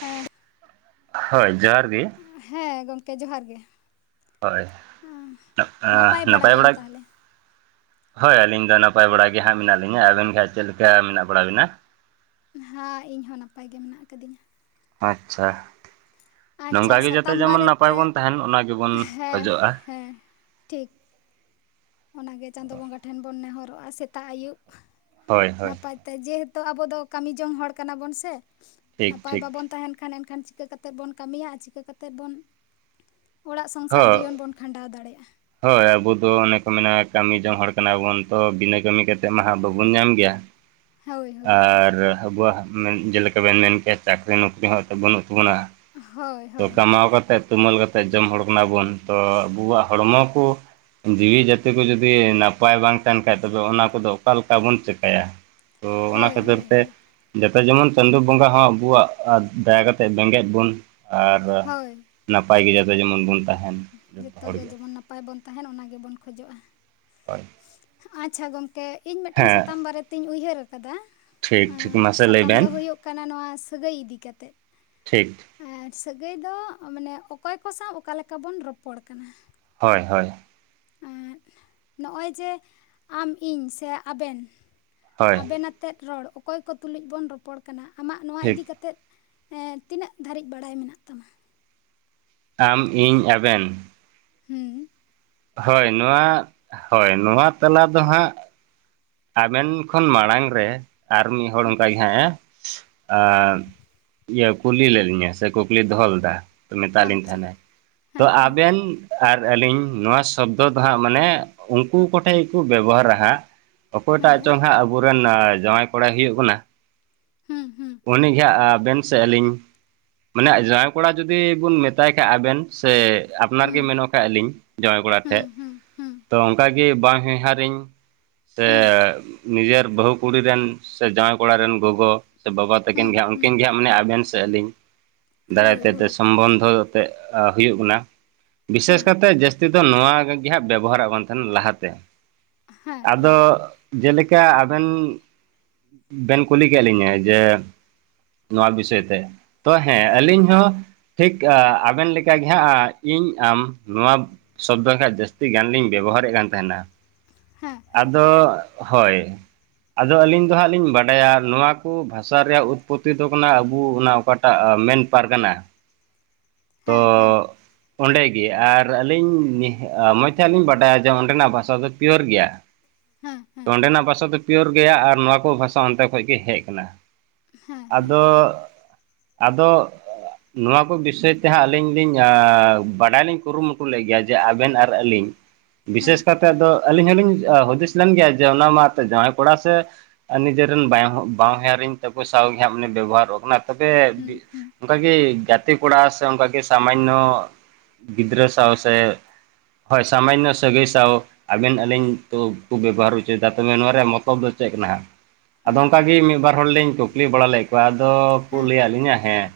ᱦᱮᱸ ᱦᱳᱭ ᱡᱚᱦᱟᱨ ᱜᱮ ᱦᱮᱸ ᱜᱚᱝᱠᱮ ᱡᱚᱦᱟᱨ ᱜᱮ ᱦᱳᱭ ᱱᱟᱯᱼᱟ ᱱᱟᱯᱟᱭ ᱵᱟᱲᱟ ᱦᱳᱭ ᱟᱹᱞᱤᱧ ᱫᱚ ᱱᱟᱯᱟᱭ ᱵᱟᱲᱟ ᱜᱮ ᱦᱟᱸᱜ ᱢᱮᱱᱟᱜ ᱞᱤᱧᱟ, ᱟᱵᱮᱱ ᱜᱮ ᱦᱟᱸᱜ ᱪᱮᱫ ᱞᱮᱠᱟ ᱢᱮᱱᱟᱜ ᱵᱟᱲᱟ ᱵᱤᱱᱟ? ᱦᱮᱸ ᱤᱧ ᱦᱚᱸ ᱱᱟᱯᱟᱭ ᱜᱮ ᱢᱮᱱᱟᱜ ᱠᱟᱫᱤᱧᱟ᱾ ᱟᱪᱪᱷᱟ ᱟᱪᱪᱷᱟ ᱱᱚᱝᱠᱟ ᱜᱮ ᱡᱟᱛᱮ ᱥᱟᱛᱟᱢ ᱡᱮᱢᱚᱱ ᱱᱟᱯᱟᱭ ᱵᱟᱨᱮᱛᱮ ᱵᱚᱱ ᱛᱟᱦᱮᱸᱱ ᱚᱱᱟ ᱜᱮᱵᱚᱱ ᱦᱮᱸ ᱠᱷᱚᱡᱚᱜᱼᱟ᱾ ᱦᱮᱸ ᱴᱷᱤᱠ ᱚᱱᱟᱜᱮ ᱪᱟᱸᱫᱳ ᱵᱚᱸᱜᱟ ᱴᱷᱮᱱ ᱵᱚᱱ ᱱᱮᱦᱚᱨᱚᱜᱼᱟ ᱥᱮᱛᱟᱜ ᱟᱹᱭᱩᱵ ᱦᱳᱭ ᱦᱳᱭ ᱱᱟᱯᱟᱭ ᱛᱮ ᱡᱮᱦᱮᱛᱩ ᱟᱵᱚ ᱫᱚ ᱠᱟᱹᱢᱤ ᱡᱚᱝ ᱦᱚᱲ ᱠᱟᱱᱟ ᱵᱚᱱ ᱥᱮ, ᱴᱷᱤᱠ ᱱᱟᱯᱟᱭ ᱴᱷᱤᱠ ᱵᱟᱵᱚᱱ ᱛᱟᱦᱮᱸᱱ ᱠᱷᱟᱱ ᱮᱱᱠᱷᱟᱱ ᱪᱤᱠᱟᱹ ᱠᱟᱛ ᱠᱟᱛᱮ ᱛᱮ ᱵᱚᱱ ᱠᱟᱹᱢᱤᱭᱟ ᱟ ᱪᱤᱠᱟᱹ ᱠᱟᱛᱮᱜ ᱵᱚᱱ ᱚᱲᱟᱜ ᱥᱚᱝᱥᱟᱨ ᱦᱳᱭ ᱡᱤᱭᱚᱱ ᱵᱚᱱ ᱠᱷᱟᱸᱰᱟᱣ ᱫᱟᱲᱮᱭᱟᱜᱼᱟ? ᱦᱳᱭ ᱟᱵᱩ ᱫᱚ ᱚᱱᱮ ᱠᱚ ᱢᱮᱱᱟ ᱠᱟᱹᱢᱤ ᱡᱚᱝ ᱦᱚᱲ ᱠᱟᱱᱟᱵᱚᱱ ᱛᱚ ᱵᱤᱱᱟᱹ ᱠᱟᱹᱢᱤ ᱠᱟᱛᱮᱜ ᱢᱟ ᱦᱟᱸᱜ ᱵᱟᱵᱚᱱ ᱧᱟᱢ ᱜᱮᱭᱟ᱾ ᱦᱳᱭ ᱦᱳᱭ ᱟᱨ ᱟᱵᱚᱣᱟᱜ ᱢᱮᱱ ᱡᱮᱞᱮᱠᱟ ᱵᱮᱱ ᱢᱮᱱ ᱠᱮᱭᱟ ᱪᱟᱹᱠᱨᱤ ᱱᱚᱠᱨᱤ ᱦᱚᱸ ᱮᱛᱮᱜ ᱵᱟᱹᱱᱩᱜ ᱛᱟᱵᱚᱱᱟ ᱦᱳᱭ ᱛᱚ ᱦᱳᱭ ᱦᱳᱭ ᱠᱟᱢᱟᱣ ᱠᱟᱛᱮᱫ ᱛᱩᱢᱟᱹᱞ ᱠᱟᱛᱮᱜ ᱡᱚᱢ ᱦᱚᱲ ᱠᱟᱱᱟ ᱵᱚᱱ ᱛᱚ ᱟᱵᱚᱣᱟᱜ ᱦᱚᱲᱢᱚ ᱠᱚ ᱡᱤᱣᱤ ᱡᱟᱹᱛᱤ ᱠᱚ ᱡᱩᱫᱤ ᱱᱟᱯᱟᱭ ᱵᱟᱝ ᱛᱟᱦᱮᱱ ᱠᱷᱟᱡ ᱛᱚᱵᱮ ᱚᱱᱟ ᱠᱚᱫᱚ ᱚᱠᱟᱞᱮᱠᱟ ᱵᱚᱱ ᱪᱮᱠᱟᱭᱟ? ᱛᱚ ᱚᱱᱟ ᱦᱳᱭ ᱠᱷᱟᱹᱛᱤᱨ ᱦᱳᱭ ᱛᱮ ᱦᱳᱭ ᱡᱟᱛᱮ ᱡᱮᱢᱚᱱ ᱪᱟᱸᱫᱳ ᱵᱚᱸᱜᱟ ᱦᱚᱸ ᱟᱵᱚᱣᱟᱜ ᱫᱟᱭᱟ ᱠᱟᱛᱮᱜ ᱵᱮᱸᱜᱮᱫ ᱵᱚᱱ ᱟᱨ ᱦᱳᱭ ᱱᱟᱯᱟᱭ ᱜᱮ ᱡᱟᱛᱮ ᱡᱮᱢᱚᱱ ᱵᱚᱱ ᱛᱟᱦᱮᱱ ᱡᱚᱛᱚ ᱜᱮ ᱦᱚᱲᱜᱮ ᱡᱮᱢᱚᱱ ᱱᱟᱯᱟᱭ ᱵᱚᱱ ᱛᱟᱦᱮᱱ ᱚᱱᱟ ᱜᱮᱵᱚᱱ ᱠᱷᱚᱡᱚᱜᱼᱟ᱾ ᱦᱚᱭ ᱟᱪᱪᱷᱟ ᱜᱚᱢᱠᱮ ᱤᱧ ᱢᱤᱫᱴᱟᱱ ᱦᱮᱸ ᱥᱟᱛᱟᱢ ᱵᱟᱨᱮ ᱛᱮᱧ ᱩᱭᱦᱟᱹᱨ ᱟᱠᱟᱫᱟ ᱴᱷᱤᱠ ᱟᱸ ᱴᱷᱤᱠ ᱢᱟᱥᱮ ᱞᱟᱹᱭ ᱥᱟᱛᱟᱢ ᱫᱚ ᱵᱮᱱ ᱦᱩᱭᱩᱜ ᱠᱟᱱᱟ ᱱᱚᱣᱟ ᱥᱟᱹᱜᱟᱹᱭ ᱤᱫᱤ ᱠᱟᱛᱮᱜ ᱴᱷᱤᱠ ᱟᱨ ᱥᱟᱹᱜᱟᱹᱭ ᱫᱚ ᱢᱟᱱᱮ ᱚᱠᱚᱭ ᱠᱚ ᱥᱟᱶ ᱚᱠᱟᱞᱮᱠᱟ ᱵᱚᱱ ᱨᱚᱯᱚᱲ ᱠᱟᱱᱟ? ᱦᱚᱭ ᱦᱚᱭ ᱱᱚᱜᱼᱚᱭ ᱡᱮ ᱟᱢ ᱤᱧ ᱥᱮ ᱟᱵᱮᱱ ᱦᱳᱭ ᱟᱵᱮᱱ ᱟᱛᱮᱫ ᱨᱚᱲ ᱚᱠᱚᱭ ᱠᱚ ᱛᱩᱞᱩᱡ ᱵᱚᱱ ᱨᱚᱯᱚᱲ ᱠᱟᱱᱟ ᱟᱢᱟᱜ ᱱᱚᱣᱟ ᱴᱷᱤᱠ ᱤᱫᱤ ᱠᱟᱛᱮᱫ ᱦᱮᱸᱛᱤᱱᱟᱹᱜ ᱫᱷᱟᱹᱨᱤᱡ ᱵᱟᱲᱟᱭ ᱢᱮᱱᱟᱜ ᱛᱟᱢᱟ? ᱟᱢ ᱤᱧ ᱟᱵᱮᱱ ᱦᱩᱸ ᱦᱳᱭ ᱱᱚᱣᱟ ᱦᱳᱭ ᱱᱚᱣᱟ ᱛᱟᱞᱟ ᱫᱚ ᱦᱟᱸᱜ ᱟᱵᱮᱱ ᱠᱷᱚᱱ ᱢᱟᱲᱟᱝ ᱨᱮ ᱟᱨ ᱢᱤᱫ ᱦᱚᱲ ᱚᱱᱠᱟ ᱜᱮ ᱦᱟᱸᱜ ᱮ ᱟ ᱤᱭᱟᱹ ᱠᱩᱞᱤ ᱞᱮᱫ ᱞᱤᱧᱟᱹ ᱥᱮ ᱠᱩᱠᱞᱤ ᱫᱚᱦᱚ ᱞᱮᱫᱟ ᱢᱮᱛᱟᱜ ᱞᱤᱧ ᱟᱪᱪᱷᱟ ᱛᱟᱦᱮᱱᱟᱭ ᱛᱚ ᱦᱮᱸ ᱦᱮᱸ ᱟᱵᱮᱱ ᱟᱨ ᱟᱹᱞᱤᱧ ᱱᱚᱣᱟ ᱥᱚᱵᱫᱚ ᱫᱚ ᱦᱟᱸᱜ ᱢᱟᱱᱮ ᱩᱱᱠᱩ ᱠᱚᱴᱷᱮᱱ ᱜᱮᱠᱩ ᱵᱮᱵᱚᱦᱟᱨᱟ ᱦᱟᱸᱜ ᱚᱠᱚᱭᱴᱟᱜ ᱦᱮᱸ ᱪᱚᱝ ᱦᱟᱸᱜ ᱟᱵᱚᱨᱮᱱ ᱡᱟᱶᱟᱭ ᱠᱚᱲᱟᱭ ᱦᱩᱭᱩᱜ ᱠᱟᱱᱟ ᱦᱩᱸ ᱦᱩᱸ ᱩᱱᱤᱜᱮ ᱦᱟᱸᱜ ᱟᱵᱮᱱ ᱥᱮ ᱟᱹᱞᱤᱧ ᱢᱟᱱᱮ ᱟᱡᱟᱶᱟᱭ ᱠᱚᱲᱟ ᱡᱩᱫᱤ ᱵᱩᱱ ᱢᱮᱛᱟᱭ ᱠᱷᱟᱡ ᱟᱵᱮᱱ ᱥᱮ ᱟᱯᱱᱟᱨ ᱜᱮ ᱦᱩᱸ ᱢᱮᱱᱚᱠ-ᱟᱞᱤᱧ ᱡᱟᱶᱟᱭ ᱠᱚᱲᱟ ᱴᱷᱮᱡ ᱦᱩᱸ ᱦᱩᱸ ᱦᱩᱸ ᱛᱚ ᱚᱱᱠᱟᱜᱤ ᱵᱟ ᱩᱭᱦᱟᱸᱨᱤᱧ ᱥᱮ ᱦᱩᱸ ᱱᱤᱡᱮᱨ ᱵᱟᱹᱦᱩ ᱠᱩᱲᱤ ᱨᱮᱱ ᱥᱮ ᱡᱟᱶᱟᱭ ᱠᱚᱲᱟ ᱨᱮᱱ ᱜᱚᱜᱚ ᱥᱮ ᱵᱟᱵᱟ ᱛᱟᱹᱠᱤᱱ ᱦᱩᱸ ᱜᱤ ᱦᱟᱸᱜ ᱦᱩᱸ ᱩᱱᱠᱤᱱ ᱜᱤ ᱦᱟᱸᱜ ᱢᱟᱱᱮ ᱟᱵᱮᱱ ᱥᱮ ᱟᱹᱞᱤᱧ ᱦᱳᱭ ᱫᱟᱭᱟᱠᱮ ᱛᱮ ᱦᱳᱭ ᱥᱚᱢᱵᱚᱱᱫᱷᱚ ᱛᱮ ᱦᱩᱭᱩᱜ ᱵᱚᱱᱟ ᱵᱤᱥᱮᱥ ᱦᱮᱸ ᱠᱟᱛᱮ ᱡᱟᱹᱥᱛᱤ ᱛᱤᱫᱚ ᱱᱚᱣᱟ ᱜᱤ ᱦᱟᱸᱜ ᱵᱮᱵᱚᱦᱟᱨᱚᱜ ᱠᱟᱱ ᱛᱟᱦᱮᱱᱟ ᱞᱟᱦᱟᱛᱮ ᱦᱮᱸ ᱟᱫᱚ ᱦᱮᱸ ᱡᱮᱞᱮᱠᱟ ᱟᱵᱮᱱ ᱵᱮᱱ ᱠᱩᱞᱤ ᱠᱮᱫ ᱞᱤᱧᱟᱹ ᱡᱮ ᱱᱚᱣᱟ ᱵᱤᱥᱚᱭ ᱛᱮ, ᱛᱚ ᱦᱮᱸ ᱟᱹᱞᱤᱧ ᱦᱚᱸ ᱴᱷᱤᱠ ᱟ ᱟᱵᱮᱱ ᱞᱮᱠᱟ ᱜᱮ ᱦᱟᱸᱜ ᱤᱧ ᱟᱢ ᱱᱚᱣᱟ ᱥᱚᱵᱫ ᱵᱟᱝ ᱠᱟᱷᱡ ᱡᱟᱹᱥᱛᱤ ᱜᱟᱱ ᱞᱤᱧ ᱵᱮᱵᱚᱦᱟᱨᱮᱫ ᱠᱟᱱ ᱛᱟᱦᱮᱱᱟ ᱦᱮᱸ ᱦᱮᱸ ᱟᱫᱚ ᱦᱳᱭ ᱟᱫᱚ ᱟᱹᱞᱤᱧ ᱫᱚ ᱦᱟᱸᱜ ᱞᱤᱧ ᱵᱟᱰᱟᱭᱟ ᱱᱩᱣᱟ ᱠᱩ ᱵᱷᱟᱥᱟ ᱨᱮᱭᱟᱜ ᱩᱛᱯᱚᱛᱛᱤ ᱫᱚ ᱠᱟᱱᱟ ᱟᱵᱩ ᱚᱱᱟ ᱚᱠᱟ ᱟᱜ ᱢᱮᱱ ᱯᱟᱨᱜᱟᱱᱟ, [inaudible] ᱛᱚ ᱚᱸᱰᱮᱜᱮ ᱟᱨ ᱟᱹᱞᱤᱧ ᱢᱚᱡᱽ ᱛᱮᱦᱟᱜ ᱞᱤᱧ ᱵᱟᱰᱟᱭᱟ ᱡᱮ ᱚᱸᱰᱮᱱᱟᱜ ᱵᱷᱟᱥᱟ ᱫᱚ ᱯᱤᱭᱳᱨ ᱜᱮᱭᱟ᱾ ᱦᱮᱸ ᱛᱚ ᱦᱮᱸ ᱚᱸᱰᱮᱱᱟᱜ ᱵᱷᱟᱥᱟ ᱫᱚ ᱯᱤᱭᱳᱨ ᱜᱮᱭᱟ ᱟᱨ ᱱᱚᱣᱟ ᱠᱚ ᱵᱷᱟᱥᱟ ᱚᱱᱛᱮ ᱠᱷᱚᱡ ᱜᱮ ᱦᱮᱡ ᱠᱟᱱᱟ᱾ ᱦᱮᱸ ᱦᱮᱸ ᱟᱫᱚ ᱟᱫᱚ ᱱᱚᱣᱟ ᱠᱩ ᱵᱤᱥᱚᱭ ᱛᱮᱦᱟᱸᱜ ᱟᱹᱞᱤᱧ ᱞᱤᱧ ᱵᱟᱰᱟᱭᱞᱤᱧ ᱠᱩᱨᱩᱢᱩᱴᱩ ᱞᱮᱫ ᱜᱤᱭᱟ ᱡᱮ ᱟᱵᱮᱱ ᱟᱨ ᱟᱹᱞᱤᱧ, ᱦᱮᱸ ᱵᱤᱥᱮᱥ ᱠᱟᱛᱮᱫ ᱟᱫᱚ ᱟᱹᱞᱤᱧ ᱦᱚᱞᱤᱧ ᱦᱩᱫᱤᱥ ᱞᱮᱱ ᱜᱤᱭᱟ ᱡᱮ ᱚᱱᱟ ᱢᱟ ᱛᱮ ᱡᱟᱶᱟᱭ ᱠᱚᱲᱟ ᱥᱮ ᱟᱨ ᱱᱤᱡᱮᱨᱮᱱ ᱵᱟᱦ ᱵᱟᱦᱧᱟᱨᱤᱧ ᱛᱟᱠᱚ ᱥᱟᱶᱜᱮ ᱦᱟᱸᱜ ᱢᱟᱱᱮ ᱵᱮᱵᱚᱦᱟᱨᱚᱜ ᱠᱟᱱᱟ᱾ ᱛᱚᱵᱮ ᱵᱤ ᱦᱩᱸ ᱦᱩᱸ ᱚᱱᱠᱟᱜᱮ ᱜᱟᱛ ᱜᱟᱛᱤ ᱠᱚᱲᱟ ᱥᱮ ᱚᱱᱠᱟ ᱜᱮ ᱥᱟᱢᱟᱧᱱᱚ ᱜᱤᱫᱽᱨᱟᱹ ᱥᱟᱶ ᱥᱮ ᱦᱳᱭ ᱥᱟᱢᱟᱧᱱᱱᱚ ᱥᱟᱹᱜᱟᱹᱭ ᱥᱟᱶ ᱟᱵᱮᱱ ᱟᱹᱞᱤᱧ ᱛᱚ ᱠᱩ ᱵᱮᱵᱚᱦᱟᱨ ᱩᱪᱩᱭ ᱫᱟ ᱛᱚᱵᱮ ᱱᱚᱣᱟ ᱨᱮᱭᱟᱜ ᱢᱚᱛᱞᱚᱵ ᱫᱚ ᱪᱮᱫ ᱠᱟᱱᱟ ᱦᱟᱸᱜ? ᱟᱫᱚ ᱦᱮᱸ ᱚᱱᱠᱟᱜᱤ ᱢᱤᱫ ᱵᱟᱨ ᱦᱚᱲᱞᱤᱧ ᱠᱩᱠᱞᱤ ᱵᱟᱲᱟ ᱞᱮᱫ ᱠᱩᱣᱟ ᱟᱫᱚ ᱠᱩ ᱦᱮᱸ ᱞᱟᱹᱭᱟᱫ ᱞᱤᱧᱟᱹ ᱦᱮᱸ,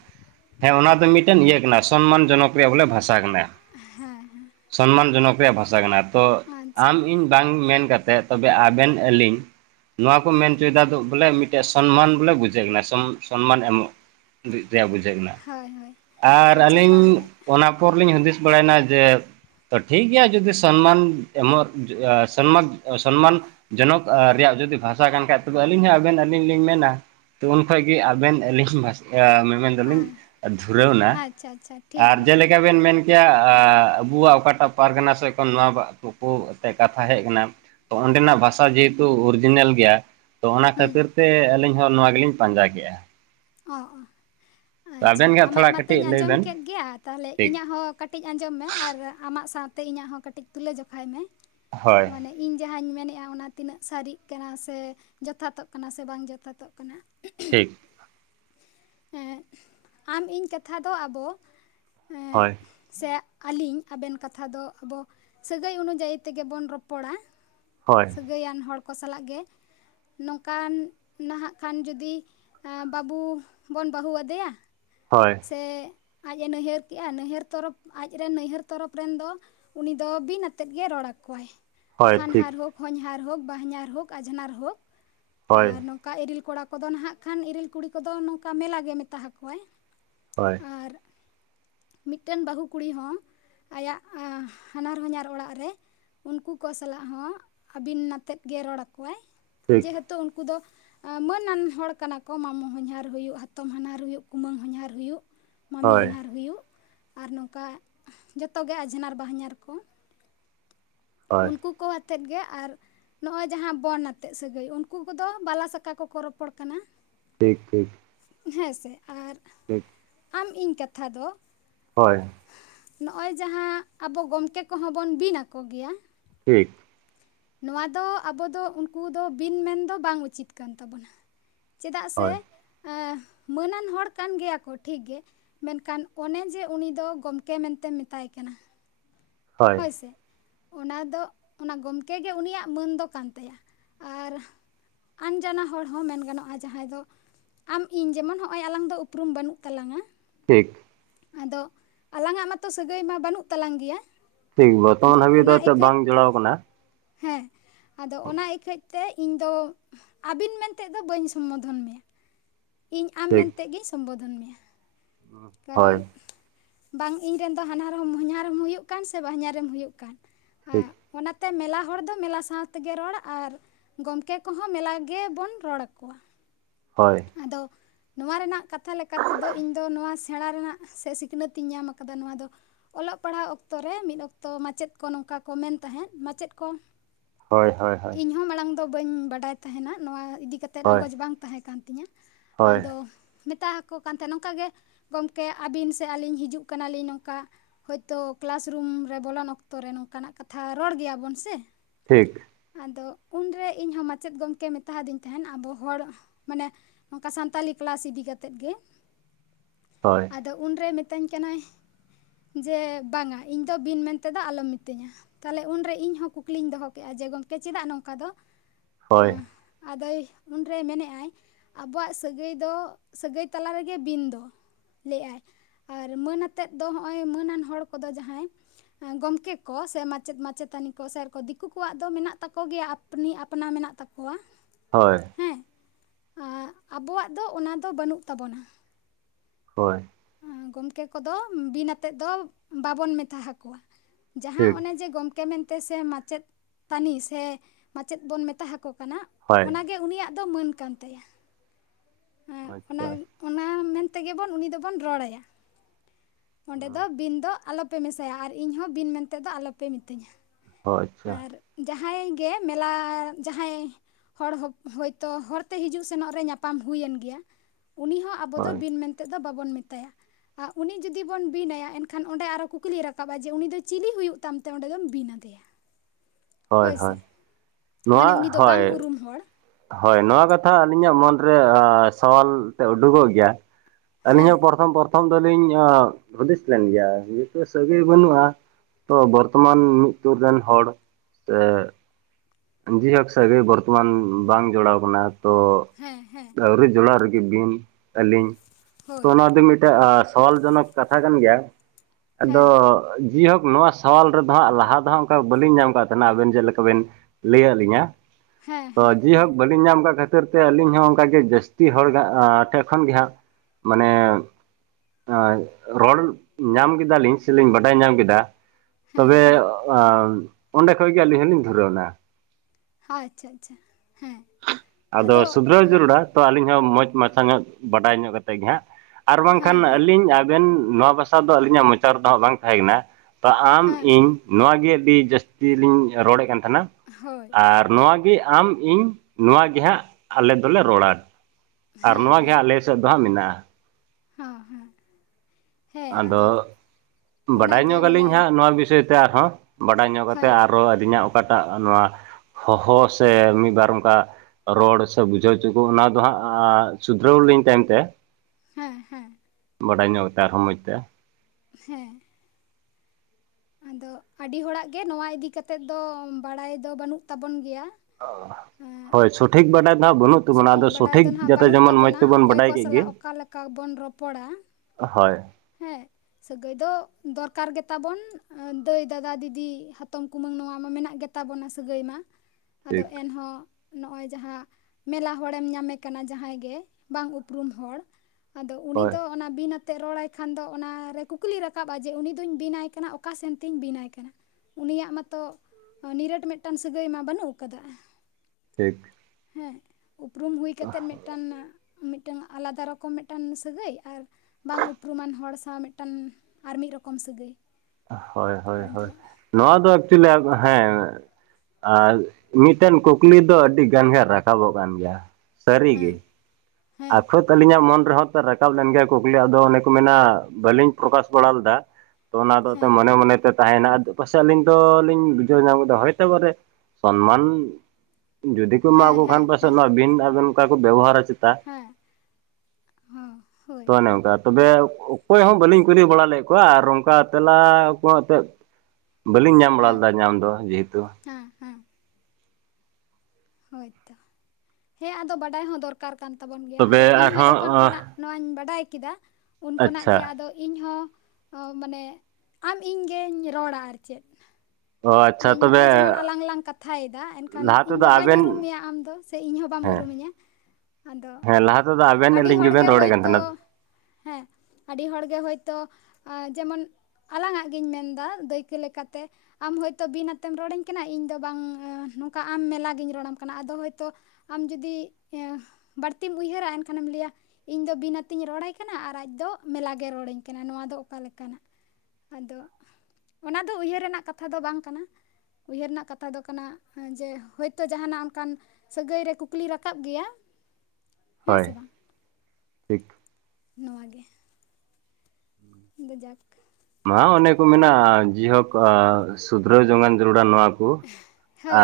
ᱦᱮᱸ ᱚᱱᱟ ᱫᱚ ᱢᱤᱫᱴᱮᱱ ᱤᱭᱟᱹ ᱠᱟᱱᱟ ᱥᱚᱱᱢᱟᱱ ᱡᱚᱱᱚᱠ ᱨᱮᱭᱟᱜ ᱵᱚᱞᱮ ᱵᱷᱟᱥᱟ ᱠᱟᱱᱟ ᱥᱚᱱᱢᱟᱱ ᱡᱚᱱᱚᱠ ᱨᱮᱭᱟᱜ ᱵᱷᱟᱥᱟ ᱠᱟᱱᱟ ᱛᱚ ᱟᱪᱪᱷᱟ ᱟᱢ ᱤᱧ, ᱵᱟᱝ ᱢᱮᱱ ᱠᱟᱛᱮ ᱛᱚᱵᱮ ᱟᱵᱮᱱ ᱟᱹᱞᱤᱧ ᱱᱚᱣᱟ ᱠᱩ ᱢᱮᱱ ᱪᱩᱭᱫᱟ ᱫᱚ ᱵᱚᱞᱮ ᱢᱤ ᱥᱚᱱᱢᱟᱱ ᱵᱚᱞᱮ ᱵᱩᱡᱷᱟᱹᱜ ᱠᱟᱱᱟ ᱥᱚᱢ ᱥᱚᱱᱢᱟᱱ ᱮᱢᱚᱜ ᱫᱤᱡ ᱛᱮᱭᱟᱜ ᱵᱩᱡᱷᱟᱹᱜ ᱠᱟᱱᱟ ᱦᱳᱭ ᱦᱳᱭ ᱟᱨ ᱟᱪᱪᱷᱟ ᱟᱹᱞᱤᱧ ᱛᱟᱦᱚᱞᱮ ᱚᱱᱟ ᱯᱚᱨ ᱞᱤᱧ ᱦᱩᱫᱤᱥ ᱵᱟᱲᱟᱭᱮᱱᱟ ᱡᱮᱻ ᱛᱚ ᱴᱷᱤᱠ ᱜᱮᱭᱟ ᱡᱩᱫᱤ ᱥᱚᱱᱢᱟᱱ ᱮᱢᱚᱜ ᱮ ᱟ ᱥᱚᱱᱢᱟᱫ ᱥᱚᱱᱢᱟᱱ ᱡᱚᱱᱚᱠ ᱟᱨ ᱨᱮᱭᱟᱜ ᱡᱩᱫᱤ ᱵᱷᱟᱥᱟ ᱠᱟᱱ ᱠᱷᱟᱡ ᱛᱚᱵᱮ ᱟᱹᱞᱤᱧ ᱦᱚᱸ ᱟᱵᱮᱱ ᱟᱹᱞᱤᱧ ᱞᱤᱧ ᱢᱮᱱᱟ ᱛᱚ ᱩᱱᱠᱚᱷᱡ ᱜᱮ ᱟᱵᱮᱱ ᱟᱹᱞᱤᱧ ᱵᱷᱟᱥᱟ ᱢᱮᱱ ᱫᱟᱞᱤᱧ ᱟᱨ ᱫᱷᱩᱨᱟᱹᱣᱱᱟ ᱟᱪᱪᱷᱟ ᱟᱪᱪᱷᱟ ᱴᱷᱤᱠ ᱟᱨ ᱜᱮᱭᱟ ᱡᱮᱞᱮᱠ ᱪᱮᱠᱟ ᱵᱮᱱ ᱢᱮᱱ ᱠᱮᱭᱟ ᱟᱻ ᱟᱵᱩᱣᱟᱜ ᱚᱠᱟᱴᱟᱜ ᱯᱟᱨᱜᱟᱱᱟ ᱥᱮ ᱮᱠᱚᱷᱱ ᱱᱚᱣᱟ ᱵᱟ ᱠᱩᱠᱩ ᱛᱮ ᱠᱟᱛᱷᱟ ᱦᱮᱡ ᱠᱟᱱᱟ ᱛᱚ ᱚᱸᱰᱮᱱᱟᱜ ᱵᱷᱟᱥᱟ ᱡᱮᱦᱮᱛᱩ ᱚᱨᱤᱡᱤᱱᱟᱞ ᱜᱮᱭᱟ ᱛᱚ ᱚᱱᱟ ᱦᱩᱸ ᱠᱷᱟᱹᱛᱤᱨ ᱛᱮ ᱟᱹᱞᱤᱧ ᱦᱚᱸ ᱱᱚᱣᱟ ᱜᱮᱞᱤᱧ ᱯᱟᱸᱡᱟ ᱠᱮᱜ-ᱟ ᱚ ᱚ ᱟᱪᱷᱟ ᱟᱵᱮᱱ ᱜᱮ ᱟᱢᱟᱜ ᱛᱷᱚᱲᱟ ᱠᱟᱹᱴᱤᱡ ᱢᱟᱛᱚᱧ ᱞᱟᱹᱭ ᱟᱸᱡᱚᱢ ᱵᱮᱱ ᱠᱮᱫ ᱜᱮᱭᱟ ᱛᱟᱦᱞᱮ ᱴᱷᱤᱠ ᱤᱧᱟᱹᱜ ᱦᱚᱸ ᱠᱟᱹᱴᱤᱡ ᱟᱸᱡᱚᱢ ᱢᱮ ᱟᱨ ᱟᱢᱟᱜ ᱥᱟᱶᱛᱮ ᱤᱧᱟᱹᱜ ᱦᱚᱸ ᱠᱟᱹᱴᱤᱡ ᱛᱩᱞᱟᱹ ᱡᱚᱠᱷᱟᱭ ᱢᱮ ᱦᱳᱭ ᱢᱟᱱᱮ ᱤᱧ ᱡᱟᱦᱟᱸᱧ ᱢᱮᱱᱮᱫᱼᱟ ᱚᱱᱟ ᱛᱤᱱᱟᱹᱜ ᱥᱟᱹᱨᱤᱜ ᱠᱟᱱᱟ ᱥᱮ ᱡᱚᱛᱷᱟᱛᱚᱜ ᱠᱟᱱᱟ ᱥᱮ ᱵᱟᱝ ᱡᱚᱛᱷᱟᱛᱚᱜ ᱠᱟᱱᱟ᱾ ᱴᱷᱤᱠ ᱟᱢ ᱤᱧ ᱠᱟᱛᱷᱟ ᱫᱚ ᱟᱵᱚ ᱦᱳᱭ ᱥᱮ ᱟᱹᱞᱤᱧ ᱟᱵᱮᱱ ᱠᱟᱛᱷᱟ ᱫᱚ ᱟᱵᱚ ᱥᱟᱹᱜᱟᱹᱭ ᱚᱱᱩᱡᱟᱭᱤ ᱛᱮᱜᱮ ᱵᱚᱱ ᱨᱚᱯᱚᱲᱟ ᱦᱳᱭ ᱥᱟᱹᱜᱟᱹᱭᱟᱱ ᱦᱚᱲ ᱠᱚ ᱠᱚ ᱥᱟᱞᱟᱜ ᱜᱮ ᱱᱚᱝᱠᱟᱱ ᱱᱟᱦᱟᱜ ᱠᱷᱟᱱ ᱡᱩᱫᱤ ᱮᱻ ᱵᱟᱹᱵᱩ ᱵᱚᱱ ᱵᱟᱹᱦᱩ ᱟᱫᱮᱭᱟ ᱦᱳᱭ ᱥᱮᱻ ᱟᱡᱼᱮ ᱱᱟᱹᱦᱟᱹᱨ ᱠᱮᱜᱼᱟ ᱱᱟᱹᱦᱟᱹᱨ ᱛᱚᱨᱚᱯᱷ ᱟᱡ ᱨᱮᱱ ᱱᱟᱹᱦᱟᱹᱨ ᱛᱚᱨᱚᱯᱷ ᱨᱮᱱ ᱫᱚ ᱩᱱᱤ ᱫᱚ ᱵᱤᱱ ᱟᱛᱮᱫ ᱜᱮ ᱨᱚᱲ ᱟᱠᱚᱣᱟᱭ ᱦᱳᱭ ᱴᱷᱤᱠ ᱦᱟᱱᱦᱟᱨ ᱦᱳᱠ ᱦᱚᱧᱦᱟᱨ ᱦᱳᱠ ᱵᱟ ᱦᱚᱧᱦᱟᱨ ᱦᱳᱠ ᱟᱡᱷᱱᱟᱨ ᱦᱳᱠ ᱦᱳᱭ ᱟᱨ ᱚᱠᱟ ᱤᱨᱤᱞ ᱠᱚᱲᱟ ᱠᱚᱫᱚ ᱱᱟᱦᱟᱜ ᱠᱷᱟᱱ ᱤᱨᱤᱞ ᱠᱩᱲᱤ ᱠᱚᱫᱚ ᱱᱚᱝᱠᱟ ᱢᱮᱞᱟ ᱜᱮ ᱢᱮᱛᱟ ᱟᱠᱚᱣᱟᱭ ᱦᱳᱭ ᱟᱨ ᱢᱤᱫᱴᱮᱱ ᱵᱟᱹᱦᱩ ᱠᱩᱲᱤ ᱦᱚᱸ ᱟᱭᱟᱜ ᱟᱸᱻ ᱦᱟᱱᱟᱨ ᱦᱚᱸᱧᱟᱨ ᱚᱲᱟᱜ ᱨᱮ ᱩᱱᱠᱩ ᱠᱚ ᱥᱟᱞᱟᱜ ᱦᱚᱸ ᱟᱹᱵᱤᱱ ᱱᱟᱛᱮᱫ ᱜᱮ ᱨᱚᱲ ᱟᱠᱚᱣᱟᱭ ᱴᱷᱤᱠ ᱡᱮᱦᱮᱛᱩ ᱩᱱᱠᱩ ᱫᱚ ᱢᱟᱹᱱ ᱟᱱ ᱦᱚᱲ ᱠᱟᱱᱟ ᱠᱚ ᱢᱟᱢᱚ ᱦᱚᱧᱦᱟᱨ ᱦᱩᱭᱩᱜ ᱦᱟᱛᱚᱢ ᱦᱚᱧᱦᱟᱨ ᱦᱩᱭᱩᱜ ᱠᱩᱢᱟᱹᱝ ᱦᱚᱧᱦᱟᱨ ᱦᱩᱭᱩᱜ ᱢᱟᱹᱢᱤ ᱦᱳᱭ ᱦᱟᱱᱦᱟᱨ ᱦᱩᱭᱩᱜ ᱟᱨ ᱱᱚᱝᱠᱟ ᱡᱚᱛᱚ ᱜᱮ ᱟᱡᱷᱱᱟᱨ ᱵᱟ ᱦᱚᱧᱦᱟᱨ ᱠᱚ ᱦᱳᱭ ᱩᱱᱠᱩ ᱠᱚ ᱟᱛᱮᱫ ᱜᱮ ᱟᱨ ᱱᱚᱜ ᱚᱭ ᱡᱟᱦᱟᱸ ᱵᱚᱱ ᱟᱛᱮᱜ ᱥᱟᱹᱜᱟᱹᱭ ᱩᱱᱠᱩ ᱠᱚᱫᱚ ᱵᱟᱞᱟ ᱥᱟᱠᱟ ᱠᱚᱠᱚ ᱨᱚᱯᱚᱲ ᱠᱟᱱᱟ ᱴᱷᱤᱠ ᱴᱷᱤᱠ ᱦᱮᱸ ᱥᱮ ᱟᱨ ᱴᱷᱤᱠ ᱟᱢ ᱤᱧ ᱠᱟᱛᱷᱟ ᱫᱚ᱾ ᱦᱳᱭ ᱱᱚᱜᱼᱚᱭ ᱡᱟᱦᱟᱸ ᱟᱵᱚ ᱜᱚᱢᱠᱮ ᱠᱚᱦᱚᱸ ᱵᱚᱱ ᱵᱤᱱ ᱟᱠᱚ ᱜᱮᱭᱟ?. ᱴᱷᱤᱠ ᱱᱚᱣᱟ ᱫᱚ ᱟᱵᱚ ᱫᱚ ᱩᱱᱠᱩ ᱫᱚ ᱵᱤᱱ ᱢᱮᱱᱫᱚ ᱵᱟᱝ ᱩᱪᱤᱛ ᱠᱟᱱ ᱛᱟᱵᱚᱱᱟ ᱪᱮᱫᱟᱜ ᱥᱮ ᱦᱳᱭ ᱢᱟᱹᱱᱟᱱ ᱦᱚᱲ ᱠᱟᱱ ᱜᱮᱭᱟ ᱠᱚ ᱴᱷᱤᱠ ᱜᱮ ᱢᱮᱱᱠᱷᱟᱱ ᱚᱱᱮ ᱡᱮ ᱩᱱᱤ ᱫᱚ ᱜᱚᱢᱠᱮ ᱢᱮᱱᱛᱮᱢ ᱢᱮᱛᱟᱭ ᱠᱟᱱᱟ ᱦᱳᱭ ᱥᱮ ᱚᱱᱟ ᱫᱚ ᱚᱱᱟ ᱜᱚᱢᱠᱮ ᱜᱮ ᱩᱱᱤᱭᱟᱜ ᱢᱟᱹᱱ ᱫᱚ ᱠᱟᱱ ᱛᱟᱭᱟ᱾ ᱟᱨ ᱟᱱᱡᱟᱱᱟ ᱦᱚᱲ ᱦᱚᱸ ᱢᱮᱱ ᱜᱟᱱᱚᱜᱼᱟ ᱡᱟᱦᱟᱸᱭ ᱫᱚ ᱟᱢ ᱤᱧ ᱡᱮᱢᱚᱱ ᱦᱚᱜᱼᱚᱭ ᱟᱞᱟᱝ ᱫᱚ ᱩᱯᱨᱩᱢ ᱵᱟᱹᱱᱩᱜ ᱛᱟᱞᱟᱝᱼᱟ᱾ ᱴᱷᱤᱠ ᱟᱫᱚ ᱟᱞᱟᱝᱟᱜ ᱢᱟᱛᱚ ᱥᱟᱹᱜᱟᱹᱭ ᱢᱟ ᱵᱟᱹᱱᱩᱜ ᱛᱟᱞᱟᱝ ᱜᱮᱭᱟ᱾ ᱴᱷᱤᱠ ᱟᱫᱚ ᱵᱚᱨᱛᱚᱢᱟᱱ ᱦᱟᱹᱵᱤᱡ ᱚᱱᱟ ᱫᱚ ᱤᱠᱷᱟᱹᱡ ᱵᱟᱝ ᱛᱮ ᱡᱚᱲᱟᱣ ᱟᱠᱟᱱᱟ᱾ ᱦᱮᱸ ᱟᱫᱚ ᱚᱱᱟ ᱤᱠᱷᱟᱹᱡ ᱛᱮ ᱤᱧ ᱫᱚ ᱟᱹᱵᱤᱱ ᱢᱮᱱᱛᱮᱡ ᱫᱚ ᱵᱟᱹᱧ ᱥᱚᱢᱵᱳᱫᱷᱚᱱ ᱢᱮᱭᱟ ᱤᱧ ᱟᱢ ᱴᱷᱤᱠ ᱢᱮᱱᱛᱮ ᱜᱮᱧ ᱥᱚᱢᱵᱳᱫᱷᱚᱱ ᱢᱮᱭᱟ᱾ ᱦᱳᱭ ᱠᱟᱨᱚᱱ ᱵᱟᱝ ᱤᱧ ᱨᱮᱱ ᱫᱚ ᱦᱟᱱᱦᱟᱨ ᱦᱚᱸᱧᱦᱟᱨᱮᱢ ᱦᱩᱭᱩᱜ ᱠᱟᱱ ᱥᱮ ᱵᱟ ᱦᱚᱧᱟᱨᱮᱢ ᱦᱩᱭᱩᱜ ᱠᱟᱱ ᱦᱮ ᱴᱷᱤᱠ ᱚᱱᱟ ᱛᱮ ᱢᱮᱞᱟ ᱦᱚᱲ ᱫᱚ ᱢᱮᱞᱟ ᱥᱟᱶᱛᱮ ᱜᱮ ᱨᱚᱲ ᱟᱨ ᱜᱚᱢᱠᱮ ᱠᱚᱦᱚᱸ ᱢᱮᱞᱟ ᱜᱮ ᱵᱚᱱ ᱨᱚᱲ ᱟᱠᱚᱣᱟ ᱦᱚᱭ ᱟᱫᱚ ᱱᱚᱣᱟ ᱨᱮᱱᱟᱜ ᱠᱟᱛᱷᱟ ᱞᱮᱠᱟ ᱛᱮᱫᱚ ᱤᱧ ᱫᱚ ᱱᱚᱣᱟ ᱥᱮᱬᱟ ᱨᱮᱱᱟᱜ ᱥᱮ ᱥᱤᱠᱷᱱᱟᱹᱛ ᱤᱧ ᱧᱟᱢ ᱠᱟᱫᱟ ᱱᱚᱣᱟ ᱫᱚ ᱚᱞᱚᱜ ᱯᱟᱲᱦᱟᱣ ᱚᱠᱛᱚ ᱨᱮ ᱢᱤᱫ ᱚᱠᱛᱚ ᱢᱟᱪᱮᱫ ᱠᱚ ᱱᱚᱝᱠᱟ ᱠᱚ ᱢᱮᱱ ᱛᱟᱦᱮᱸᱫ ᱢᱟᱪᱮᱫ ᱠᱚ ᱦᱳᱭ ᱦᱳᱭ ᱦᱳᱭ ᱤᱧᱦᱚᱸ ᱢᱟᱲᱟᱝ ᱫᱚ ᱵᱟᱹᱧ ᱵᱟᱰᱟᱭ ᱛᱟᱦᱮᱱᱟ ᱱᱚᱣᱟ ᱤᱫᱤ ᱠᱟᱛᱮ ᱦᱳᱭ ᱟᱸᱜᱚᱪ ᱵᱟᱝ ᱛᱟᱦᱮᱸ ᱠᱟᱱ ᱛᱤᱧᱟᱹ ᱦᱳᱭ ᱟᱫᱚ ᱢᱮᱛᱟ ᱦᱟᱠᱚ ᱠᱟᱱ ᱛᱟᱦᱮᱸ ᱱᱚᱝᱠᱟᱜ ᱜᱮ ᱜᱚᱢᱠᱮ ᱟᱹᱵᱤᱱ ᱥᱮ ᱟᱹᱞᱤᱧ ᱦᱤᱡᱩᱜ ᱠᱟᱱᱟᱞᱤᱧ ᱱᱚᱝᱠᱟ ᱦᱳᱭᱛᱳ ᱠᱮᱞᱟᱥᱨᱩᱢ ᱨᱮ ᱵᱚᱞᱚᱱ ᱚᱠᱛᱚ ᱨᱮ ᱱᱚᱝᱠᱟᱱᱟᱜ ᱠᱟᱛᱷᱟ ᱨᱚᱲ ᱜᱮᱭᱟᱵᱚᱱ ᱥᱮ ᱴᱷᱤᱠ ᱟᱫᱚ ᱩᱱᱨᱮ ᱤᱧᱦᱚᱸ ᱢᱟᱪᱮᱫ ᱜᱚᱢᱠᱮ ᱢᱮᱛᱟᱫᱤᱧ ᱛᱟᱦᱮᱱ ᱟᱵᱚ ᱦᱚᱲ ᱢᱟᱱᱮ ᱚᱱᱠᱟ ᱥᱟᱱᱛᱟᱞᱤ ᱠᱮᱞᱟᱥ ᱤᱫᱤ ᱠᱟᱛᱮᱫ ᱜᱮ ᱦᱳᱭ ᱟᱫᱚ ᱩᱱᱨᱮ ᱢᱤᱛᱟᱹᱧ ᱠᱟᱱᱟᱭ ᱡᱮ ᱵᱟᱝᱟ ᱤᱧ ᱫᱚ ᱵᱤᱱ ᱢᱮᱱᱛᱮᱫᱚ ᱟᱞᱚᱢ ᱢᱤᱛᱟᱹᱧᱟ ᱛᱟᱦᱞᱮ ᱩᱱᱨᱮ ᱤᱧᱦᱚᱸ ᱠᱩᱠᱞᱤᱧ ᱫᱚᱦᱚ ᱠᱮᱜ-ᱟ ᱡᱮ ᱜᱚᱢᱠᱮ ᱪᱮᱫᱟᱜ ᱱᱚᱝᱠᱟ ᱫᱚ ᱦᱳᱭ ᱟᱫᱚᱭ ᱩᱱᱨᱮ ᱢᱮᱱᱮᱼᱟᱭ ᱟᱵᱚᱣᱟᱜ ᱥᱟᱹᱜᱟᱹᱭ ᱫᱚ ᱥᱟᱹᱜᱟᱹᱭ ᱛᱟᱞᱟ ᱨᱮᱜᱮ ᱵᱤᱱ ᱫᱚ ᱞᱮᱜ-ᱟᱭ ᱟᱨ ᱢᱟᱹᱱ ᱟᱛᱮᱫ ᱫᱚ ᱱᱚᱜ-ᱚᱭ ᱢᱟᱹᱱᱟᱱ ᱦᱚᱲ ᱠᱚᱫᱚ ᱡᱟᱦᱟᱸᱭ ᱜᱚᱢᱠᱮ ᱠᱚ ᱥᱮ ᱢᱟᱪᱮᱫ ᱢᱟᱪᱮᱛᱟᱱᱤ ᱠᱚ ᱥᱮ ᱫᱤᱠᱩ ᱠᱚᱣᱟᱜ ᱫᱚ ᱢᱮᱱᱟᱜ ᱛᱟᱠᱚ ᱜᱮᱭᱟ ᱟᱯᱱᱤ ᱟᱯᱱᱟ ᱢᱮᱱᱟᱜ ᱛᱟᱠᱚᱣᱟ ᱦᱳᱭ ᱦᱮᱸ ᱟᱵᱚᱣᱟᱜ ᱫᱚ ᱚᱱᱟ ᱫᱚ ᱵᱟᱹᱱᱩᱜ ᱛᱟᱵᱚᱱᱟ ᱦᱳᱭ ᱜᱚᱢᱠᱮ ᱠᱚᱫᱚ ᱵᱤᱱ ᱟᱛᱮᱫ ᱫᱚ ᱵᱟᱵᱚᱱ ᱢᱮᱛᱟ ᱟᱠᱚᱣᱟ ᱡᱟᱦᱟᱸ ᱴᱷᱤᱠ ᱚᱱᱮ ᱡᱮ ᱜᱚᱢᱠᱮ ᱢᱮᱱᱛᱮ ᱥᱮ ᱢᱟᱪᱮᱛ ᱛᱟᱱᱤ ᱥᱮ ᱢᱟᱪᱮᱛ ᱵᱚᱱ ᱢᱮᱛᱟ ᱦᱟᱠᱚ ᱠᱟᱱᱟ ᱦᱳᱭ ᱚᱱᱟ ᱜᱮ ᱩᱱᱤᱭᱟᱜ ᱫᱚ ᱢᱟᱹᱱ ᱠᱟᱱ ᱛᱟᱭᱟ ᱚᱱᱟ ᱟᱪᱪᱷᱟ ᱚᱱᱟ ᱢᱮᱱ ᱛᱮᱜᱮ ᱵᱚᱱ ᱩᱱᱤ ᱫᱚᱵᱚᱱ ᱵᱚᱱ ᱨᱚᱲ ᱮᱭᱟ ᱚᱸᱰᱮ ᱫᱚ ᱵᱤᱱ ᱫᱚ ᱟᱞᱚᱯᱮ ᱢᱮᱥᱟᱭᱟ ᱟᱨ ᱤᱧᱦᱚᱸ ᱵᱤᱱ ᱢᱮᱱᱛᱮᱫ ᱫᱚ ᱟᱞᱚᱯᱮ ᱢᱤᱛᱟᱹᱧᱟ ᱚ ᱟᱪᱷᱟ ᱟᱨ ᱡᱟᱦᱟᱸᱭ ᱜᱮ ᱢᱮᱞᱟ ᱡᱟᱦᱟᱸᱭ ᱦᱚᱲ ᱦᱚᱯ ᱦᱚᱭᱛᱳ ᱦᱚᱨᱛᱮ ᱦᱤᱡᱩᱜ ᱥᱮᱱᱚᱜ ᱨᱮ ᱧᱟᱯᱟᱢ ᱦᱩᱭᱮᱱ ᱜᱮᱭᱟ ᱩᱱᱤ ᱦᱚᱸ ᱟᱵᱚ ᱫᱚ ᱦᱳᱭ ᱵᱤᱱ ᱢᱮᱱᱛᱮᱫ ᱫᱚ ᱵᱟᱵᱚᱱ ᱢᱮᱛᱟᱭᱟ ᱟ ᱩᱱᱤ ᱡᱩᱫᱤ ᱵᱚᱱ ᱵᱤᱱ ᱟᱭᱟ ᱮᱱᱠᱷᱟᱱ ᱚᱸᱰᱮ ᱟᱨᱚ ᱠᱩᱠᱞᱤᱭ ᱨᱟᱠᱟᱵᱟ-ᱟ ᱡᱮ ᱩᱱᱤ ᱫᱚ ᱪᱤᱞᱤ ᱦᱩᱭᱩᱜ ᱛᱟᱢ ᱛᱮ ᱚᱸᱰᱮ ᱫᱚᱢ ᱵᱤ ᱟᱫᱮᱭᱟ᱾ ᱦᱳᱭ ᱥᱮ ᱱᱚᱣᱟ ᱢᱟᱱᱮ ᱩᱱᱤ ᱫᱚ ᱦᱳᱭ ᱵᱟᱝ ᱩᱨᱩᱢ ᱦᱚᱲ ᱦᱳᱭ ᱱᱚᱣᱟ ᱠᱟᱛᱷᱟ ᱟᱹᱞᱤᱧᱟᱜ ᱢᱚᱱᱨᱮ ᱥᱟᱣᱟᱞ ᱛᱮ ᱩᱰᱩᱠᱚᱜ ᱜᱮᱭᱟ ᱟᱹᱞᱤᱧ ᱦᱚᱸ ᱦᱮᱸ ᱯᱚᱨᱚᱛᱷᱚᱢ ᱯᱚᱨᱚᱛᱷᱚᱢ ᱫᱚᱞᱤᱧ ᱦᱩᱫᱤᱥ ᱞᱮᱱ ᱜᱮᱭᱟ ᱡᱮᱦᱮᱛᱩ ᱥᱟᱹᱜᱟᱹᱭ ᱵᱟᱹᱱᱩᱜ-ᱟ ᱛᱚ ᱵᱚᱨᱛᱚᱢᱟᱱ ᱢᱤᱫ ᱥᱩᱨ ᱨᱮᱱ ᱦᱚᱲ ᱥᱮ ᱡᱮᱦᱳᱠ ᱥᱟᱹᱜᱮ ᱵᱚᱨᱛᱚᱢᱟᱱ ᱵᱟᱝ ᱡᱚᱲᱟᱣ ᱠᱟᱱᱟ ᱛᱚ ᱦᱮᱸ ᱦᱮᱸ ᱟᱹᱣᱨᱤ ᱡᱚᱞᱟ ᱨᱮᱜᱮ ᱵᱤᱱ, ᱟᱹᱞᱤᱧ ᱛᱚ ᱦᱳᱭ ᱚᱱᱟ ᱫᱚ ᱢᱤᱴᱟ ᱟᱥ ᱥᱚᱦᱚᱞ ᱡᱚᱱᱚᱠ ᱠᱟᱛᱷᱟ ᱠᱟᱱ ᱜᱮᱭᱟ ᱟᱫᱚ ᱦᱮᱸ ᱡᱤ ᱦᱳᱠ ᱱᱚᱣᱟ ᱥᱟᱣᱟᱞ ᱨᱮᱫᱚ ᱦᱟᱸᱜ ᱞᱟᱦᱟ ᱫᱚ ᱦᱟᱸᱜ ᱚᱱᱠᱟ ᱵᱟᱹᱞᱤᱧ ᱧᱟᱢ ᱟᱠᱟᱫ ᱛᱟᱦᱮᱱᱟ ᱟᱵᱮᱱ ᱪᱮᱫ ᱞᱮᱠᱟ ᱵᱤᱱ ᱞᱟᱹᱭ ᱟᱹᱞᱤᱧᱟ ᱦᱮᱸ ᱦᱮᱸ ᱦᱮᱸ ᱵᱟᱹᱞᱤᱧ ᱧᱟᱢ ᱟᱠᱟᱫ ᱠᱷᱟᱹᱛᱤᱨᱛᱮ ᱟᱹᱞᱤᱧ ᱦᱚᱸ ᱚᱱᱠᱟᱜᱮ ᱡᱟᱹᱥᱛᱤ ᱦᱚᱲᱟᱜ ᱴᱷᱮᱱ ᱠᱷᱚᱱᱜᱮ ᱦᱟᱸᱜ ᱢᱟᱱᱮ ᱦᱚᱭ ᱨᱚᱲ ᱧᱟᱢ ᱠᱮᱫᱟᱞᱤᱧ ᱥᱮᱞᱤᱧ ᱵᱟᱰᱟᱭ ᱧᱟᱢ ᱠᱮᱫᱟ ᱛᱚᱵᱮ ᱚᱸᱰᱮ ᱠᱷᱚᱡ ᱜᱮ ᱟᱹᱞᱤᱧ ᱦᱚᱞᱤᱧ ᱫᱷᱩᱨᱟᱹᱣᱱᱟ ᱟᱪᱪᱷᱟ ᱟᱪᱪᱷᱟ ᱦᱮᱸ ᱟᱫᱚ ᱥᱩᱫᱷᱨᱟᱹᱣ ᱡᱟᱹᱨᱩᱲᱟ ᱛᱚ ᱟᱹᱞᱤᱧ ᱦᱚᱸ ᱢᱚᱡᱽ ᱢᱟᱪᱷᱟ ᱧᱚᱜ ᱵᱟᱰᱟᱭ ᱧᱚᱜ ᱠᱟᱛᱮ ᱜᱮ ᱦᱟᱸᱜ ᱟᱨ ᱵᱟᱝᱠᱷᱟᱱ ᱦᱮᱸ ᱦᱮᱸ ᱟᱹᱞᱤᱧ ᱟᱵᱮᱱ ᱱᱚᱣᱟ ᱵᱷᱟᱥᱟ ᱫᱚ ᱟᱹᱞᱤᱧᱟᱜ ᱢᱚᱪᱟ ᱨᱮ ᱫᱚ ᱦᱟᱸᱜ ᱵᱟᱝ ᱛᱟᱦᱮᱸ ᱠᱟᱱᱟ ᱛᱚ ᱟᱢ, ᱦᱮᱸ ᱤᱧ ᱦᱮᱸ ᱱᱚᱣᱟ ᱜᱮ ᱟᱹᱰᱤ ᱡᱟᱹᱥᱛᱤ ᱞᱤᱧ ᱨᱚᱲᱮᱠᱟᱱ ᱛᱟᱦᱮᱱᱟ ᱦᱳᱭ ᱟᱨ ᱱᱚᱣᱟᱜ ᱜᱮ ᱟᱢ ᱤᱧ ᱱᱚᱣᱟ ᱜᱮ ᱦᱟᱸᱜ ᱟᱞᱮ ᱫᱚᱞᱮ ᱨᱚᱲᱟ ᱟᱨ ᱦᱮᱸ ᱱᱚᱶᱟ ᱜᱮ ᱦᱟᱸᱜ ᱟᱞᱮ ᱥᱮᱫ ᱫᱚ ᱦᱟᱸᱜ ᱢᱮᱱᱟᱜᱼᱟ ᱦᱮ ᱦᱮᱸ ᱟᱫᱚ ᱵᱟᱰᱟᱭ ᱚᱱᱟᱜᱮ ᱧᱚᱜ ᱢᱟᱱᱮ ᱟᱞᱤᱧ ᱦᱟᱸᱜ ᱱᱚᱣᱟ ᱵᱤᱥᱚᱭ ᱛᱮ ᱟᱨ ᱦᱚᱸ ᱵᱟᱰᱟᱭ ᱧᱚᱜ ᱠᱟᱛᱮ ᱦᱮᱸ ᱟᱨ ᱦᱚᱸ ᱟᱹᱫᱤᱧᱟᱜ ᱚᱠᱟᱴᱟᱜ ᱱᱚᱣᱟ ᱦᱚᱦᱚ ᱥᱮ ᱢᱤᱫ ᱵᱟᱨ ᱚᱱᱠᱟ ᱨᱚᱲ ᱥᱮ ᱵᱩᱡᱷᱟᱹᱣ ᱦᱚᱪᱚ ᱠᱚ ᱚᱱᱟ ᱫᱚ ᱦᱟᱸᱜ ᱥᱩᱫᱷᱨᱟᱹᱣ ᱞᱤᱧ ᱛᱟᱭᱚᱢ ᱛᱮ ᱦᱮᱸ ᱦᱮᱸ ᱵᱟᱰᱟᱭ ᱧᱚᱜ ᱠᱟᱛᱮ ᱟᱨ ᱦᱚᱸ ᱢᱚᱡᱽ ᱛᱮ ᱦᱮᱸ ᱟᱫᱚ ᱟᱹᱰᱤ ᱦᱚᱲᱟᱜ ᱜᱮ ᱱᱚᱣᱟ ᱤᱫᱤ ᱠᱟᱛᱮᱫ ᱫᱚ ᱵᱟᱲᱟᱭ ᱫᱚ ᱵᱟᱹᱱᱩᱜ ᱛᱟᱵᱚᱱ ᱜᱮᱭᱟ ᱚ [inaudible] ᱦᱳᱭ ᱥᱚᱴᱷᱤᱠ ᱵᱟᱰᱟᱭ ᱫᱚ ᱦᱟᱸᱜ ᱵᱟᱹᱱᱩᱜ ᱛᱟᱵᱚᱱᱟ ᱟᱫᱚ ᱵᱟᱰᱟᱭ ᱥᱚᱴᱷᱤᱠ ᱫᱚ ᱱᱟᱦᱟᱜ ᱡᱟᱛᱮ ᱵᱟᱹᱱᱩᱜ ᱡᱮᱢᱚᱱ ᱢᱚᱸᱡᱽ ᱛᱟᱵᱚᱱᱟ ᱛᱮᱵᱚᱱ ᱚᱠᱚᱭ ᱵᱟᱰᱟᱭ ᱠᱚ ᱠᱮᱫ ᱜᱮ ᱥᱟᱞᱟᱜ ᱚᱠᱟ ᱞᱮᱠᱟ ᱵᱚᱱ [inaudible] ᱨᱚᱯᱚᱲᱟ ᱦᱳᱭ ᱦᱮᱸ ᱥᱟᱹᱜᱟᱹᱭ ᱫᱚ ᱫᱚᱨᱠᱟᱨ ᱜᱮ ᱛᱟᱵᱚᱱ ᱫᱟᱹᱭ ᱫᱟᱫᱟ ᱫᱤᱫᱤ ᱦᱟᱛᱚᱢ ᱠᱩᱢᱟᱹᱝ ᱱᱚᱶᱟ ᱢᱟ ᱢᱮᱱᱟᱜ ᱜᱮ ᱛᱟᱵᱚᱱᱟ ᱥᱟᱹᱜᱟᱹᱭ ᱢᱟ ᱟᱫᱚ ᱴᱷᱤᱠ ᱮᱱᱦᱚᱸ ᱱᱚᱜᱼᱚᱭ ᱡᱟᱦᱟᱸ ᱢᱮᱞᱟ ᱦᱚᱲᱮᱢ ᱧᱟᱢᱮ ᱠᱟᱱᱟ ᱡᱟᱦᱟᱸᱭ ᱜᱮ ᱵᱟᱝ ᱩᱯᱨᱩᱢ ᱦᱚᱲ ᱟᱫᱚ ᱩᱱᱤ ᱦᱳᱭ ᱫᱚ ᱚᱱᱟ ᱵᱤᱱ ᱟᱛᱮᱫ ᱨᱚᱲᱟᱭ ᱠᱷᱟᱱ ᱫᱚ ᱚᱱᱟᱨᱮ ᱠᱩᱠᱞᱤ ᱨᱟᱠᱟᱵ ᱡᱮ ᱩᱱᱤ ᱫᱚᱧ ᱵᱤᱱᱟᱭ ᱠᱟᱱᱟ ᱚᱠᱟ ᱥᱮᱱ ᱛᱤᱧ ᱵᱤᱱᱟᱭ ᱠᱟᱱᱟ᱾ ᱩᱱᱤᱭᱟᱜ ᱢᱟᱛᱚ ᱱᱤᱨᱟᱹᱴ ᱢᱤᱫ ᱴᱟᱱ ᱥᱟᱹᱜᱟᱹᱭ ᱢᱟ ᱵᱟᱹᱱᱩᱜ ᱠᱟᱫᱟ ᱴᱷᱤᱠ ᱦᱮᱸ ᱩᱯᱨᱩᱢ ᱦᱩᱭ ᱠᱟᱛᱮᱫ ᱢᱤᱫᱴᱟᱱ ᱢᱤᱫ ᱴᱟᱝ ᱟᱞᱟᱫᱟ ᱨᱚᱠᱚᱢ ᱢᱤᱫ ᱴᱟᱝ ᱥᱟᱹᱜᱟᱹᱭ ᱟᱨ ᱵᱟᱝ ᱩᱯᱨᱩᱢᱟᱱ ᱦᱚᱲ ᱥᱟᱶ ᱢᱤᱫ ᱴᱟᱱ ᱟᱨ ᱢᱤᱫ ᱨᱚᱠᱚᱢ ᱥᱟᱹᱜᱟᱹᱭ᱾ ᱦᱳᱭ ᱦᱳᱭ ᱦᱳᱭ ᱟᱫᱚ ᱱᱚᱶᱟ ᱫᱚ ᱮᱠᱪᱩᱭᱮᱞᱤ ᱦᱮᱸ ᱟᱨ ᱢᱤᱫ ᱴᱮᱱ ᱠᱩᱠᱞᱤ ᱫᱚ ᱟᱹᱰᱤ ᱜᱟᱱ ᱜᱮ ᱨᱟᱠᱟᱵ ᱠᱟᱱ ᱜᱮᱭᱟ ᱥᱟᱹᱨᱤ ᱜᱮ ᱦᱮᱸ ᱦᱮᱸ ᱟᱠᱷᱚᱛ ᱟᱹᱞᱤ ᱧᱟᱜ ᱢᱚᱱ ᱨᱮᱦᱚᱸ ᱛᱚ ᱨᱟᱠᱟᱵ ᱞᱮᱱ ᱜᱮᱭᱟ ᱠᱩᱠᱞᱤ ᱟᱫᱚ ᱚᱱᱮ ᱠᱚ ᱢᱮᱱᱟ ᱵᱟᱹᱞᱤᱧ ᱯᱨᱚᱠᱟᱥ ᱵᱟᱲᱟ ᱞᱮᱫᱟ ᱛᱚ ᱚᱱᱟ ᱫᱚ ᱦᱮᱸ ᱢᱚᱱᱮ ᱢᱚᱱᱮ ᱛᱮ ᱛᱟᱦᱮᱱᱟ ᱟᱫᱚ ᱯᱟᱥᱮᱡ ᱟᱹᱞᱤᱧ ᱫᱚᱞᱤᱧ ᱵᱩᱡᱷᱟᱹᱣ ᱧᱟᱢ ᱠᱮᱫᱟ ᱦᱚᱳᱭᱛᱳ ᱵᱟᱨᱮ ᱥᱚᱱᱢᱟᱱ ᱡᱩᱫᱤ ᱠᱚ ᱦᱮᱸ ᱮᱢᱟᱠᱚ ᱠᱷᱟᱱ ᱦᱮᱸ ᱯᱟᱥᱮᱫ ᱦᱮᱸ ᱱᱚᱶᱟ ᱟᱹᱵᱤᱱ ᱟᱵᱮᱱ ᱚᱱᱠᱟ ᱠᱚ ᱵᱮᱵᱚ ᱦᱟᱨᱟ ᱪᱮᱛᱟ ᱦᱮᱸ ᱦᱚᱹ ᱦᱳᱭ ᱛᱚ ᱚᱱᱮ ᱚᱱᱠᱟ ᱛᱚᱵᱮ ᱚᱠᱚᱭ ᱦᱚᱸ ᱵᱟᱹᱞᱤᱧ ᱠᱩᱞᱤ ᱵᱟᱲᱟ ᱞᱮᱫ ᱠᱚᱣᱟ ᱟᱨ ᱚᱱᱠᱟ ᱛᱮᱞᱟ ᱠᱚ ᱮᱱᱛᱮᱫ [inaudible] ᱵᱟᱹᱞᱤᱧ ᱧᱟᱢ ᱵᱟᱲᱟ ᱦᱮᱸ ᱞᱮᱫᱟ ᱧᱟᱢ ᱫᱚ ᱡᱮᱦᱮᱛᱩ ᱦᱮᱸ ᱦᱮᱸ ᱦᱳᱭ ᱛᱚ ᱦᱮᱸ ᱟᱫᱚ ᱵᱟᱰᱟᱭ ᱦᱚᱸ ᱫᱚᱨᱠᱟᱨ ᱠᱟᱱ ᱛᱟᱵᱚᱱ ᱜᱮᱭᱟ ᱛᱚᱵᱮ ᱟᱫᱚ ᱤᱧ ᱦᱚᱸ ᱟᱨᱦᱚᱸ ᱡᱚᱠᱷᱚᱱ ᱠᱷᱚᱱᱟᱜ ᱱᱚᱶᱟᱧ ᱵᱟᱰᱟᱭ ᱠᱮᱫᱟ ᱩᱱ ᱠᱷᱚᱱᱟᱜ ᱟᱪᱪᱷᱟ ᱜᱮ ᱟᱫᱚ ᱤᱧᱦᱚᱸ ᱢᱟᱱᱮ ᱟᱢ ᱤᱧ ᱜᱮᱧ ᱨᱚᱲᱟ ᱟᱨ ᱪᱮᱫ ᱚ ᱟᱪᱪᱷᱟ ᱞᱟᱹᱭᱟᱹᱧ ᱱᱚᱜ ᱛᱚᱵᱮ ᱚᱚᱭ ᱡᱮᱢᱚᱱ ᱟᱞᱟᱝ ᱞᱟᱝ ᱠᱟᱛᱷᱟ ᱭᱮᱫᱟ ᱮᱱᱠᱷᱟᱱ ᱞᱟᱦᱟ ᱤᱧ ᱛᱮᱫᱚ ᱫᱚ ᱵᱟᱹᱧ ᱟᱵᱮᱱ ᱩᱨᱩᱢ ᱢᱮᱭᱟ ᱟᱢ ᱫᱚ ᱥᱮ ᱤᱧ ᱦᱚᱸ ᱵᱟᱢ ᱦᱮᱸ ᱩᱨᱩᱢᱤᱧᱟ ᱟᱫᱚ ᱦᱮᱸ ᱞᱟᱦᱟ ᱛᱮᱫᱚ ᱟᱵᱮᱱ ᱟᱹᱰᱤ ᱟᱹᱞᱤᱧ ᱜᱮᱵᱮᱱ ᱦᱚᱲᱜᱮ ᱨᱚᱲᱮᱫ ᱠᱟᱱ ᱦᱳᱭᱛᱳ ᱛᱟᱦᱮᱱᱟ ᱦᱮᱸ ᱟᱹᱰᱤ ᱦᱚᱲᱜᱮ ᱦᱚᱭᱛᱳ ᱡᱮᱢᱚᱱ ᱟᱞᱟᱝ ᱟᱜ ᱜᱤᱧ ᱢᱮᱱᱫᱟ ᱫᱟᱹᱭᱠᱟᱹ ᱞᱮᱠᱟᱛᱮ ᱟᱢ ᱦᱚᱭᱛᱚ ᱛᱚ ᱵᱤᱱ ᱟᱛᱮᱢ ᱨᱚᱲᱟᱹᱧ ᱠᱟᱱᱟ ᱤᱧᱫᱚ ᱵᱟᱝ ᱱᱚᱝᱠᱟ ᱟᱢ ᱢᱮᱞᱟ ᱜᱤᱧ ᱨᱚᱲᱟᱢ ᱠᱟᱱᱟ ᱟᱫᱚ ᱦᱳᱭᱛᱚ ᱟᱢ ᱡᱩᱫᱤ ᱵᱟᱹᱲᱛᱤᱢ ᱩᱭᱦᱟᱹᱨᱟ ᱮᱱᱠᱷᱟᱱᱮᱢ ᱞᱟᱹᱭᱟ᱾ ᱤᱧᱫᱚ ᱵᱤᱱ ᱟᱛᱤᱧ ᱨᱚᱲᱟᱭ ᱠᱟᱱᱟ ᱟᱨ ᱟᱡ ᱫᱚ ᱢᱮᱞᱟ ᱜᱮ ᱨᱚᱲᱟᱹᱧ ᱠᱟᱱᱟ ᱱᱚᱣᱟ ᱫᱚ ᱚᱠᱟ ᱞᱮᱠᱟ ᱱᱟᱜ ᱟᱫᱚ ᱚᱱᱟ ᱫᱚ ᱩᱭᱦᱟᱹᱨ ᱨᱮᱱᱟᱜ ᱠᱟᱛᱷᱟ ᱫᱚ ᱵᱟᱝ ᱠᱟᱱᱟ ᱩᱭᱦᱟᱹᱨ ᱨᱮᱱᱟᱜ ᱠᱟᱛᱷᱟ ᱫᱚ ᱠᱟᱱᱟ ᱡᱮ ᱦᱚᱭᱛᱳ ᱡᱟᱦᱟ ᱱᱟᱜ ᱚᱱᱠᱟᱱ ᱥᱟᱹᱜᱟᱹᱭ ᱨᱮ ᱠᱩᱠᱞᱤ ᱨᱟᱠᱟᱵ ᱜᱮᱭᱟ ᱦᱮᱸ ᱦᱳᱭ ᱥᱮ ᱵᱟᱝ ᱴᱷᱤᱠ [inaudible] ᱱᱚᱶᱟ ᱜᱮ ᱵᱮᱡᱟᱠ ᱢᱟ ᱚᱱᱮ ᱠᱚ ᱢᱮᱱᱟᱜᱼᱟ ᱡᱤ ᱦᱳᱠ ᱥᱩᱫᱷᱨᱟᱹᱣ ᱡᱚᱝᱟᱱ ᱡᱟᱹᱨᱩᱲᱟ ᱱᱚᱣᱟᱼᱼ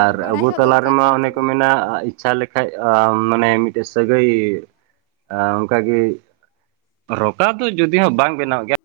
ᱟᱨ ᱟᱵᱳ ᱵᱟᱲᱟᱭ ᱦᱚᱸ ᱛᱟᱞᱟ ᱫᱚᱨᱠᱟᱨ ᱨᱮᱢᱟ ᱠᱟᱱ ᱚᱱᱮ ᱠᱚ ᱛᱟᱵᱚᱱᱟ ᱢᱮᱱᱟ ᱤᱪᱪᱷᱟ ᱞᱮᱠᱷᱟᱡ ᱟ ᱢᱟᱱᱮ ᱢᱤᱫᱴᱮᱡ ᱥᱟᱹᱜᱟᱹᱭ ᱟ ᱚᱱᱠᱟᱜᱮ ᱨᱚᱠᱟ ᱫᱚ ᱡᱩᱫᱤ ᱦᱚᱸ ᱵᱟᱝ ᱵᱮᱱᱟᱣᱜ ᱜᱮᱭᱟ᱾